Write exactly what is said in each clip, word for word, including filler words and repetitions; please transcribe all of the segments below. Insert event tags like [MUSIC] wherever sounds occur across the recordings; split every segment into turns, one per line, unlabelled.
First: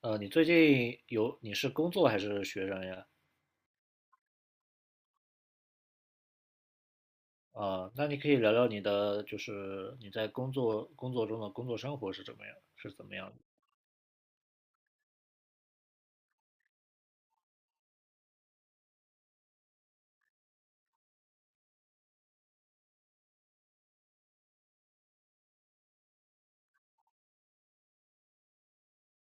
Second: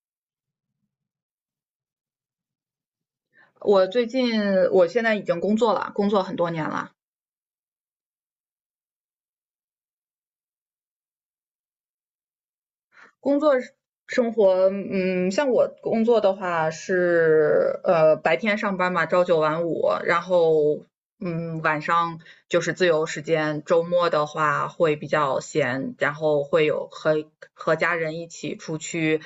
呃，你最近有，你是工作还是学生呀？
我最近我现在已经工作了，工作很多年了。
啊，那你可以聊聊你的，就是你在工作工作中的工作生活是怎么样，是怎么样的？
工作生活，嗯，像我工作的话是呃白天上班嘛，朝九晚五，然后嗯晚上就是自由时间，周末的话会比较闲，然后会有和和家人一起出去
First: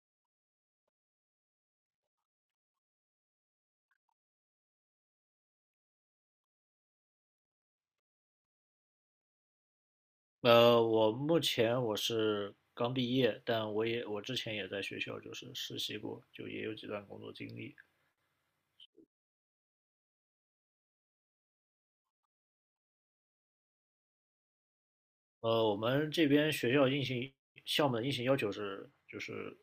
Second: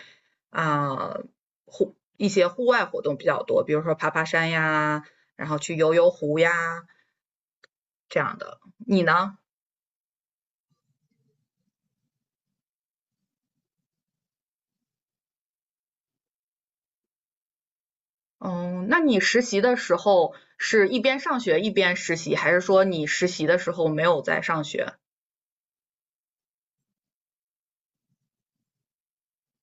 啊、户一些户外活动比较多，比如说爬爬山呀，然后去游游湖呀这样的。你呢？
呃，我目前我是刚毕业，但我也我之前也在学校就是实习过，就也有几段工作经历。
嗯，那你实习的时候是一边上学一边实习，还是说你实习的时候没有在上学？
呃，我们这边学校硬性项目的硬性要求是，就是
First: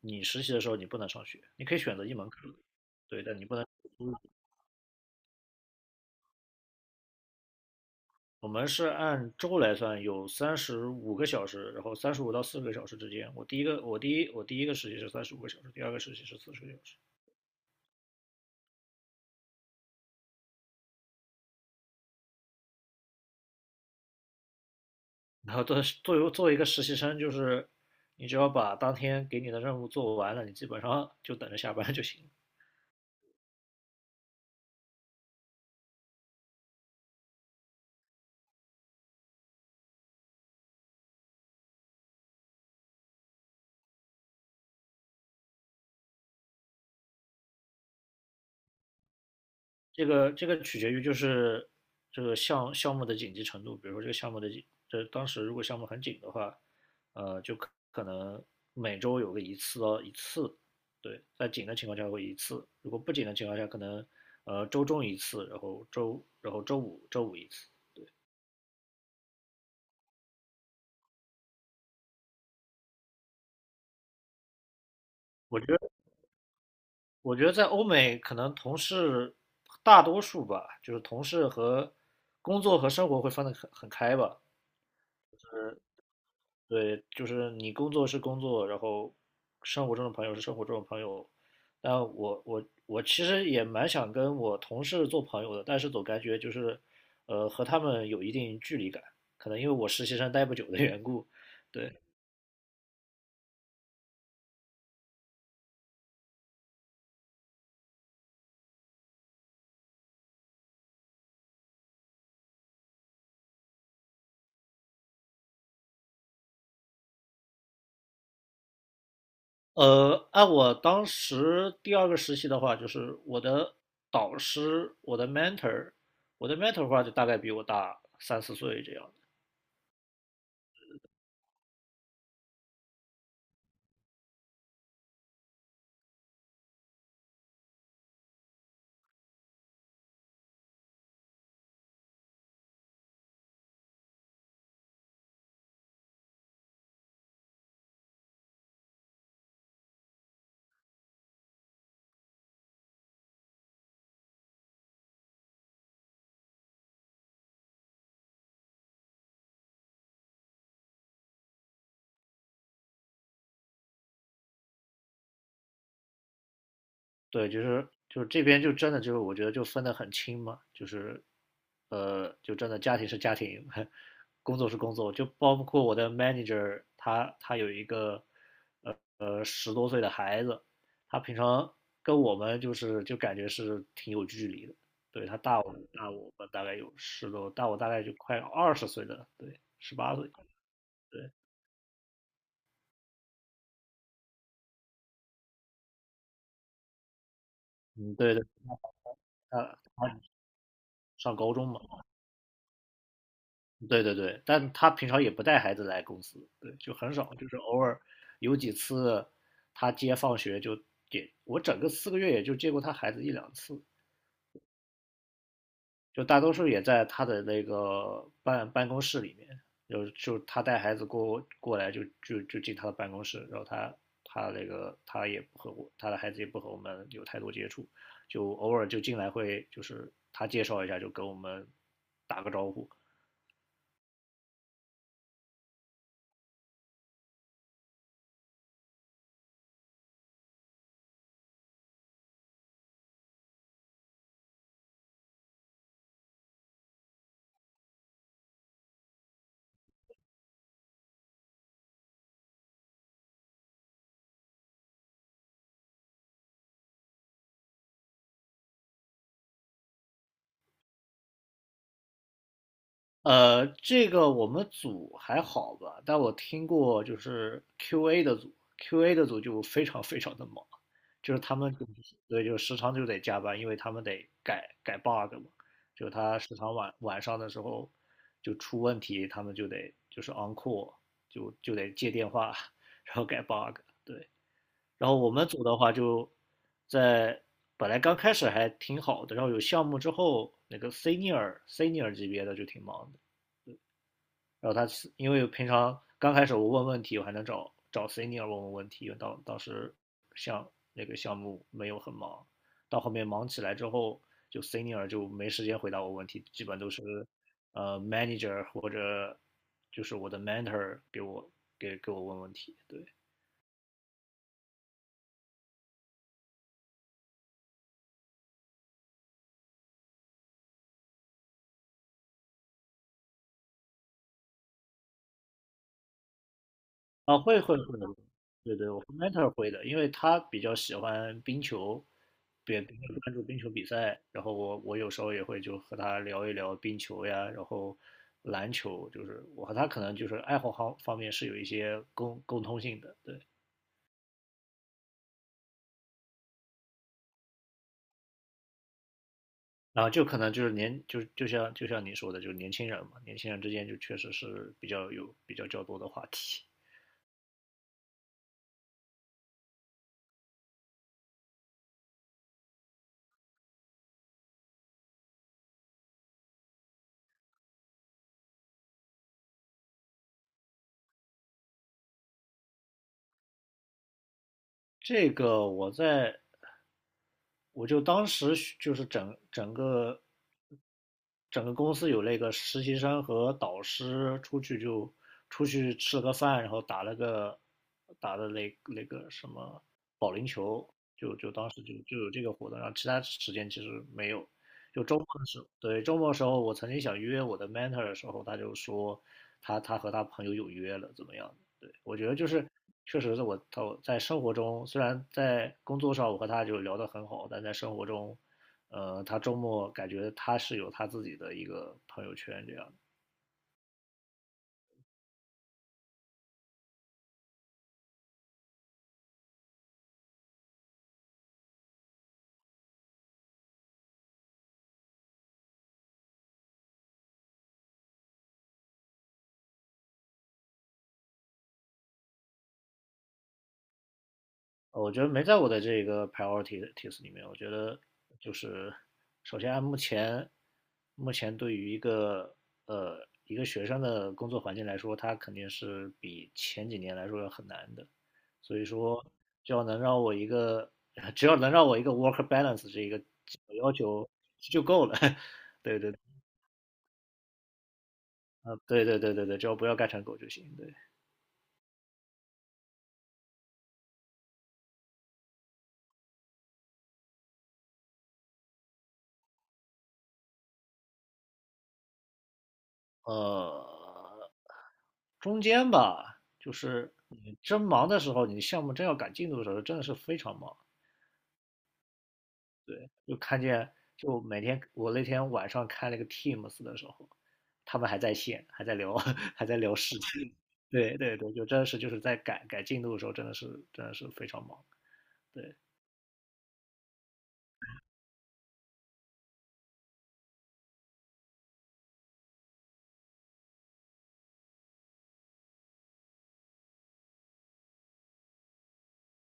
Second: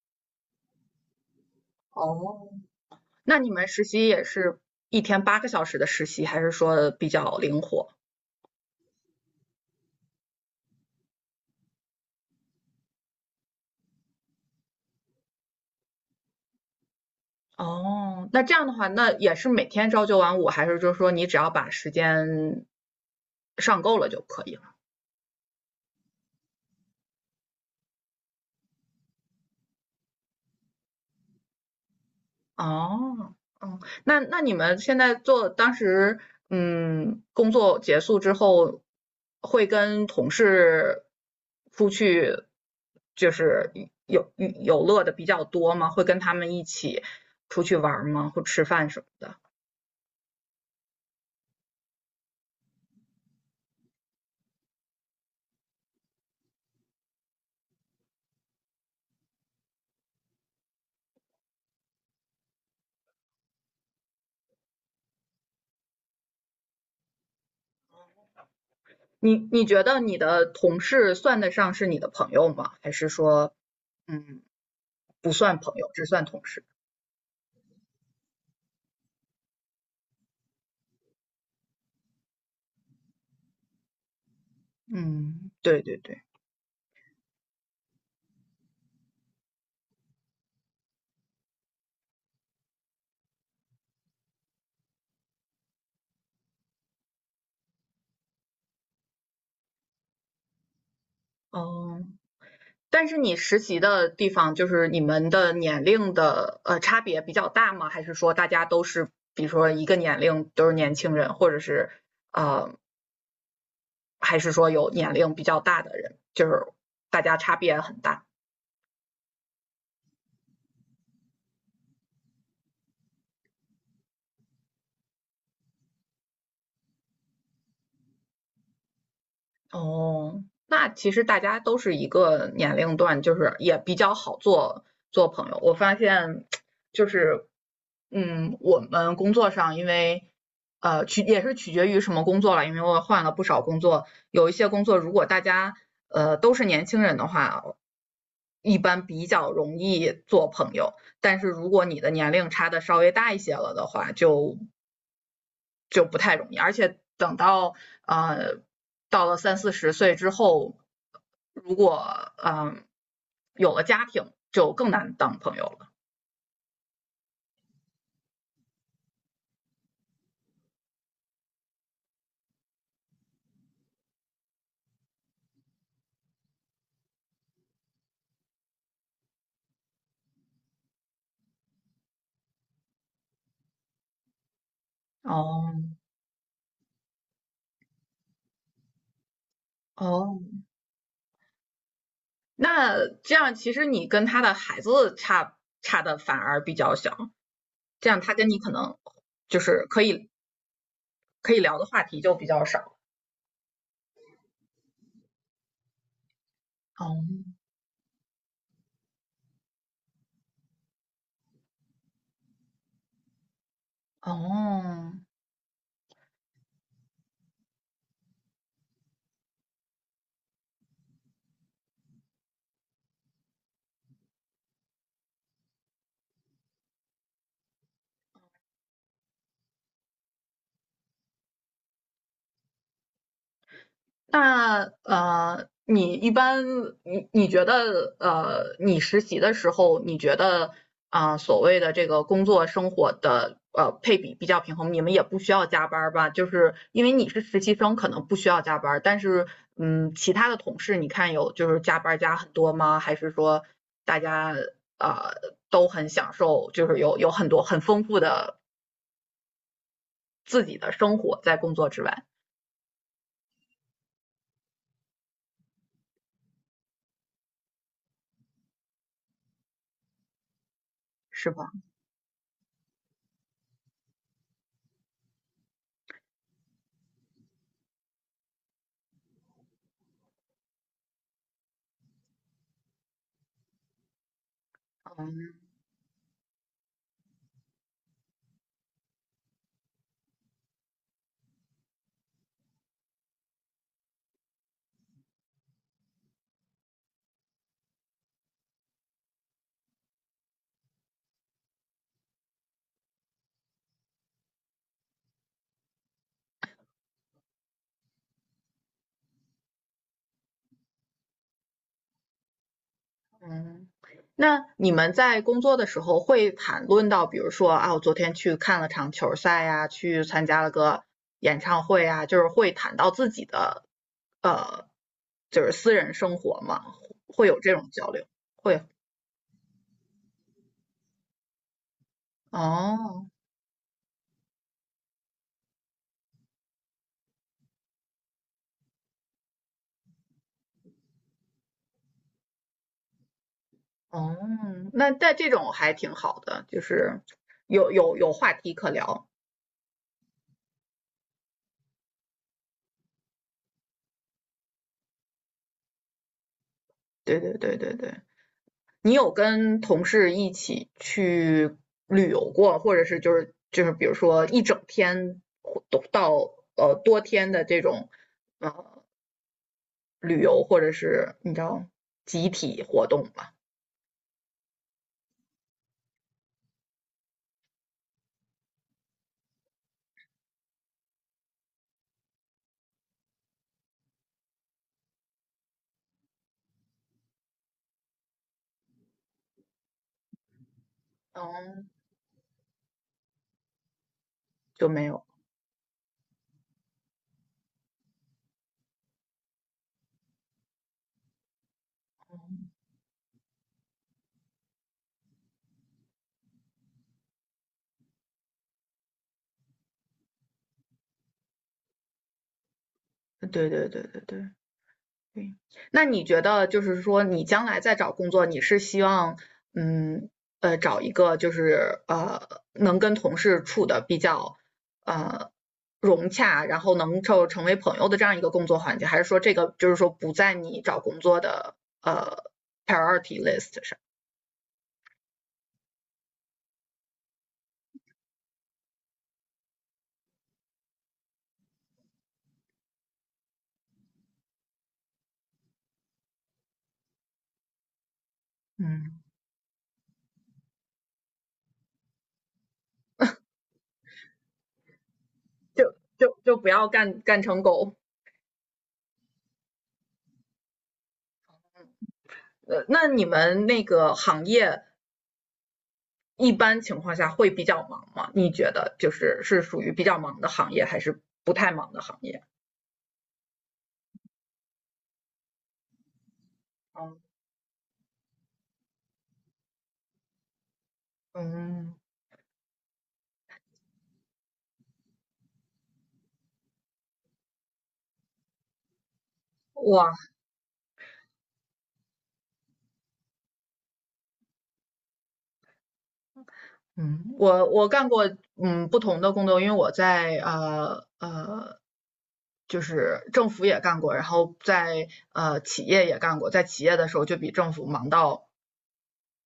你实习的时候你不能上学，你可以选择一门课，
哦，
对，但
那
你
你
不能。
们实习也是一天八个小时的实习，还是说比较灵活？
我们是按周来算，有三十五个小时，然后三十五到四十个小时之间。我第一个，我第一，我第一个实习是三十五个小时，第二个实习是四十个小时。
哦，那这样的话，那也是每天朝九晚五，还是就是说你只要把时间上够了就可以了？
然后做做做，作为一个实习生，就是你只要把当天给你的任务做完了，你基本上就等着下班就行。
哦。哦，那那你们现在做当时，嗯，工作结束之后，会跟同事出去，就是有有乐的比较多吗？会跟他们一起出去玩吗？或吃饭什么的？
这个这个取决于就是这个项项目的紧急程度，比如说这个项目的紧这当时如果项目很紧的话，呃，就可可能每周有个一次到一次，对，在紧的情况下会一次，如果不紧的情况下，可能呃周中一次，然后周然后周五周五一次。
你你觉得你的同事算得上是你的朋友吗？还是说，嗯，不算
我觉
朋
得
友，只算同事？
我觉得在欧美可能同事大多数吧，就是同事和工作和生活会分得很很开吧，
嗯，对对对。
对，就是你工作是工作，然后生活中的朋友是生活中的朋友。但我我我其实也蛮想跟我同事做朋友的，但是总感觉就是，呃，和他们有一定距离感，可能因为我实习生待不久的缘故。对，
哦。但是你实习的地方，就是你们的年龄的呃差别比较大吗？还是说大家都是，比如说一个年龄都是年轻人，或者是呃，还是说有年龄比较大的人，就是大家差别很大？
呃，按我当时第二个实习的话，就是我的导师，我的 mentor,我的 mentor 的话就大概比我大三四岁这样。
哦，那其实大家都是一个年龄段，就是也比较好做做朋友。我发现就是，嗯，我们工作上因为呃取也是取决于什么工作了，因为我换了不少工作，有一些工作如果大家呃都是年轻人的话，一般比较容易做朋友。但是如果你的年龄差的稍微大一些了的话，就就不太容易。而且等到呃到了三四十岁之后，如果嗯、呃有了家庭，就更难当朋友了。
对，就是就是这边就真的就是我觉得就分得很清嘛，就是呃，就真的家庭是家庭，工作是工作，就包括我的 manager 他他有一个呃十多岁的孩子，他平常跟我们就是就感觉是挺有距离的，对他大
哦。
我大我们大概有十多，大我大概就快二十岁的，对，十八岁，
哦，
对，
那这样其实你跟他的孩子差差的反而比较小，这
嗯，
样他
对对，
跟你可能就
他
是可
他
以
上高
可以
中
聊
嘛。
的话题就比较少。
对对对，但他平常也不带孩子来公司，对，就很
哦。
少，就是偶尔有几次他接放学就接，我整个四个月也就接过他孩子一两次，
哦，
就大多数也在他的那个办办公室里面，就就他带孩子过过来就就就进他的办公室，然后他他那个他也不和我，他的孩子也不和我们有太多接触，就偶尔就进来会就是他介绍一下就跟我们打个招呼，
那呃，你一般你你觉得呃，你实习的时候，你觉得啊、呃所谓的这个工作生活的呃配比比较平衡，你们也不需要加班儿吧？就是因为你是实习生，可能不需要加班儿，但是嗯，其他的同事你看有就是加班儿加很多吗？还是说大家呃都很享受，就是有有很多很丰富的自己的生活在工作之外，
呃，这个我们组还好吧，但我听过就是 Q A 的组，Q A 的组就非常非常的忙，就是
是
他
吧？
们就对，就时常就得加班，因为他们得改改 bug 嘛，就他时常晚晚上的时候就出问题，他们就得就是 on call,就就得接电话，然后改 bug,对。然后我们组的话就在本来刚开始还挺好的，然后有项目之后，那个 senior senior 级别的就挺忙的。然后他是因为平常刚开始我问问题，我还能找找 senior 问问问题，因为当当时像那个项目没有很忙，到后面忙起来之后，就 senior 就没时间回答我问题，基本都是呃 manager 或者就是我的 mentor 给我给给我问问题，对。
嗯，那你们在工作的时候会谈论到，比如说啊，我昨天去看了场球赛呀，去参加了个演唱会啊，就是会谈到自己的呃，就是私人生活嘛，
啊，
会有
会
这
会
种
会，
交流，
对
会。
对，我 mentor 会的，因为他比较喜欢冰球，也比较
哦。
关注冰球比赛，然后我我有时候也会就和他聊一聊冰球呀，然后篮球，就是我和他可能就是爱好方方面是有一些共共通性的，对，
哦，那但这种还挺好的，就是有有有话题可聊，
然后就可能就是年就就像就像你说的，就是年轻人嘛，年轻人之间就确实是比较有比较较多的话题。
对对对对对。你有跟同事一起去旅游过，或者是就是就是比如说一整天或到呃多天的这种呃旅游，或者是你知道集体活动吧？
这个我在我就当时学就是整整个整个公司有那个实习生和导师出去就出去吃了个饭，然后打了个打的那那个什么保龄球，就就当时
嗯，
就就有这个活动，然后其他时间其实没有。
就
就
没
周
有。
末的时候，对，周末的时候，我曾经想约我的 mentor 的时候，他就说他他和他朋友有约了，怎么样？对，我觉得就是确实是我他在生活中，虽然在工作上我和他就聊得很好，但在生活中呃，他周末感觉他是有他自己的一个朋友圈这样的。
对对对对对。对，那你觉得就是说，你将来再找工作，你是希望，嗯，呃，找一个就是呃，能跟同事处的比较呃融洽，然后能够成为朋友的这样一个工作环境，还是说这个就是说不在你找工作的呃 priority list 上？
呃我觉得没在我的这个 priorities 里面。我觉得就是，首先按目前目前对于一个呃一个学生的工作环境来说，它肯定是比前几年来说要很难的。所以
嗯，
说，只要能让我一个 [LAUGHS] 只要能让我一个 work balance 这一个基本要求就够了。[LAUGHS]
就
对对，
就就不要干干成狗。
呃，对对对对对，只要不要干成狗就行。对。
呃，那你们那个行业一般情况下会比较忙吗？你觉得就是是属于比较忙的行业，还是不太忙的行业？
呃，中间吧，就是
嗯
你真忙的时候，你项目真要赶进度的时候，真的是非常忙。
嗯
对，就看见，就每天我那天晚上开了个 Teams 的时候，他们还在线，还在聊，[LAUGHS] 还在聊
我
事情。对对对，就真的是就是在赶赶进度的时候，真的是真的是非常忙。对，
嗯我我干过嗯不同的工作，因为我在呃呃就是政府也干过，然后在呃企业也干过，在企业的时候就比政府忙到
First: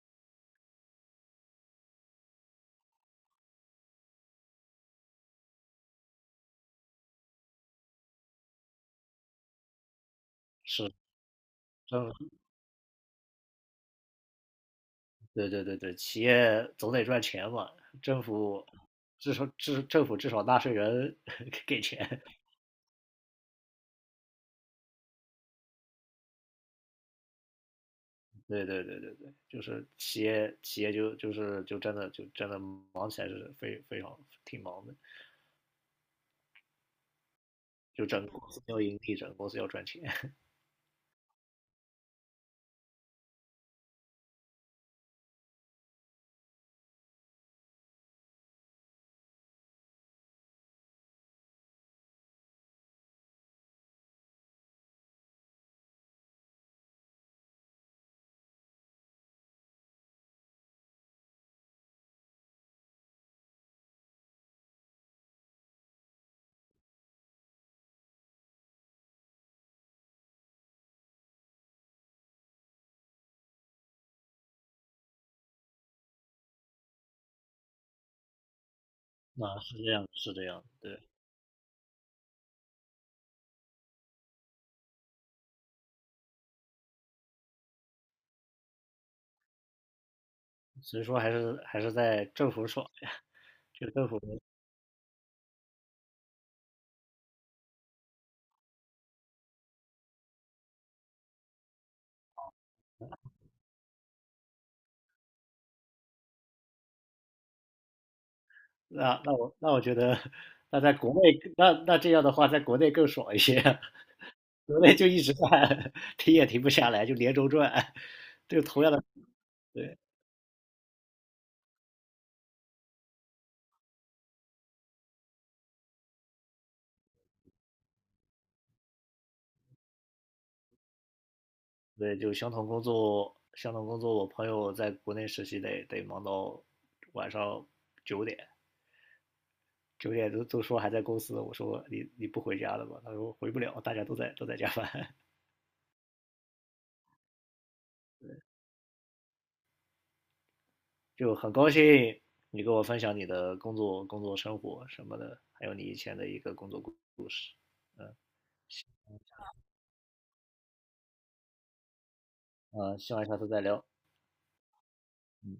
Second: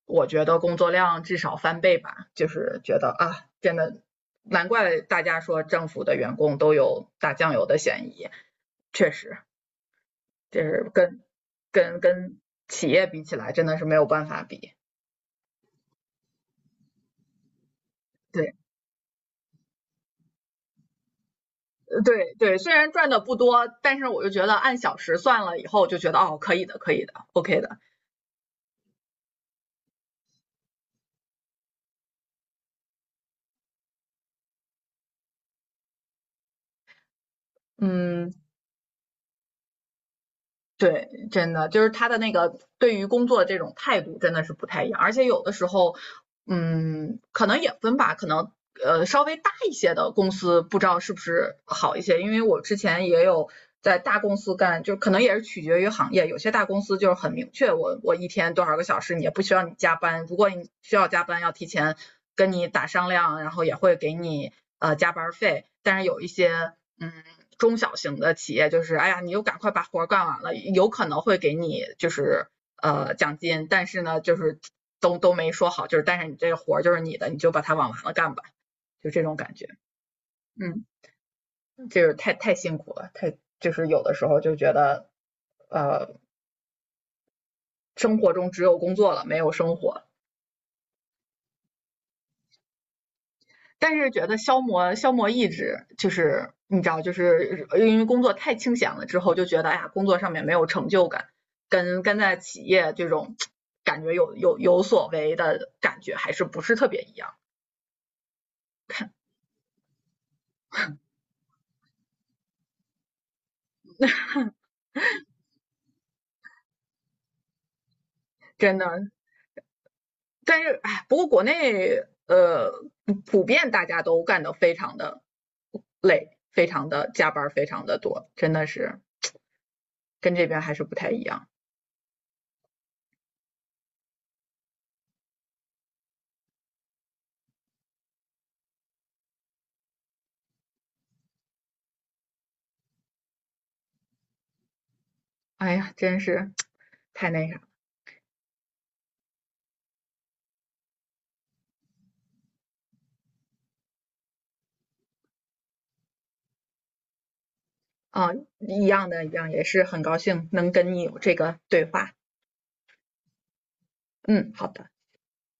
我觉得工作量至少翻倍吧，就是觉得啊真的难怪大家说政府的员工都有打酱油的嫌疑，确实。就是
是，
跟跟
真的，
跟企业比起来，真的是没有办法比。
对对对对，企业总得赚钱嘛，政
对
府至少至政府至少纳税人 [LAUGHS] 给钱，
对对，虽然赚的不多，但是我就觉得按小时算了以后，就觉得哦，可以的，可以的，O K 的。
对对对对对，就是企业企业就就是就真的就真的忙起来是非非常挺忙的，就整个
嗯，
公司要盈利，整个公司要赚钱，[LAUGHS]
对，真的就是他的那个对于工作的这种态度真的是不太一样，而且有的时候，嗯，可能也分吧，可能呃稍微大一些的公司不知道是不是好一些，因为我之前也有在大公司干，就可能也是取决于行业，有些大公司就是很明确，我我一天多少个小时，你也不需要你加班，如果你需要加班，要提前跟你打商量，然后也会给你呃加班费，但是有一些。嗯，中小型的企业就是，哎呀，你又赶快把活干完了，有可能会给你就是呃奖金，但是呢，就是都都没说好，就是但是你这个活就是你的，你就把它往完了干吧，就这种感
啊
觉。
是这样是这样，
嗯，
对，
就是太太辛苦了，太就是有的时候就觉得，呃，生活中只有工作了，没有生活。
所以说还是还是在政府爽呀，就
但
政
是
府
觉得消磨消磨意志，就是你知道，就是呃因为工作太清闲了之后，就觉得哎呀，工作上面没有成就感，跟跟在企业这种感觉有有有所为的感觉还是不是特别一样，
那那
[LAUGHS]
我那我觉得那在国内那那这样的话，在国内更爽一些，[LAUGHS] 国内就一直在 [LAUGHS] 停也停不下来，就连轴转，就
真
同
的。
样的对。
但是哎，不过国内呃普遍大家都干得非常的累，非常的加班，非常的多，真的是跟这边还是不太一样。
对，就相同工作，相同工作，我朋友在国内实习得得忙到晚上九点，九点都都说还在公司，我说你你不回家了吧？他说回不了，大家都在都在加班，[LAUGHS]
哎呀，真是太那个。
就很高兴你跟我分享你的工作、工作生活什么的，还有你以前的一个工作故事，
啊，一样的，一样，也是很高兴能跟你有这个对话。
嗯，希望下次再聊。
嗯，好的。
嗯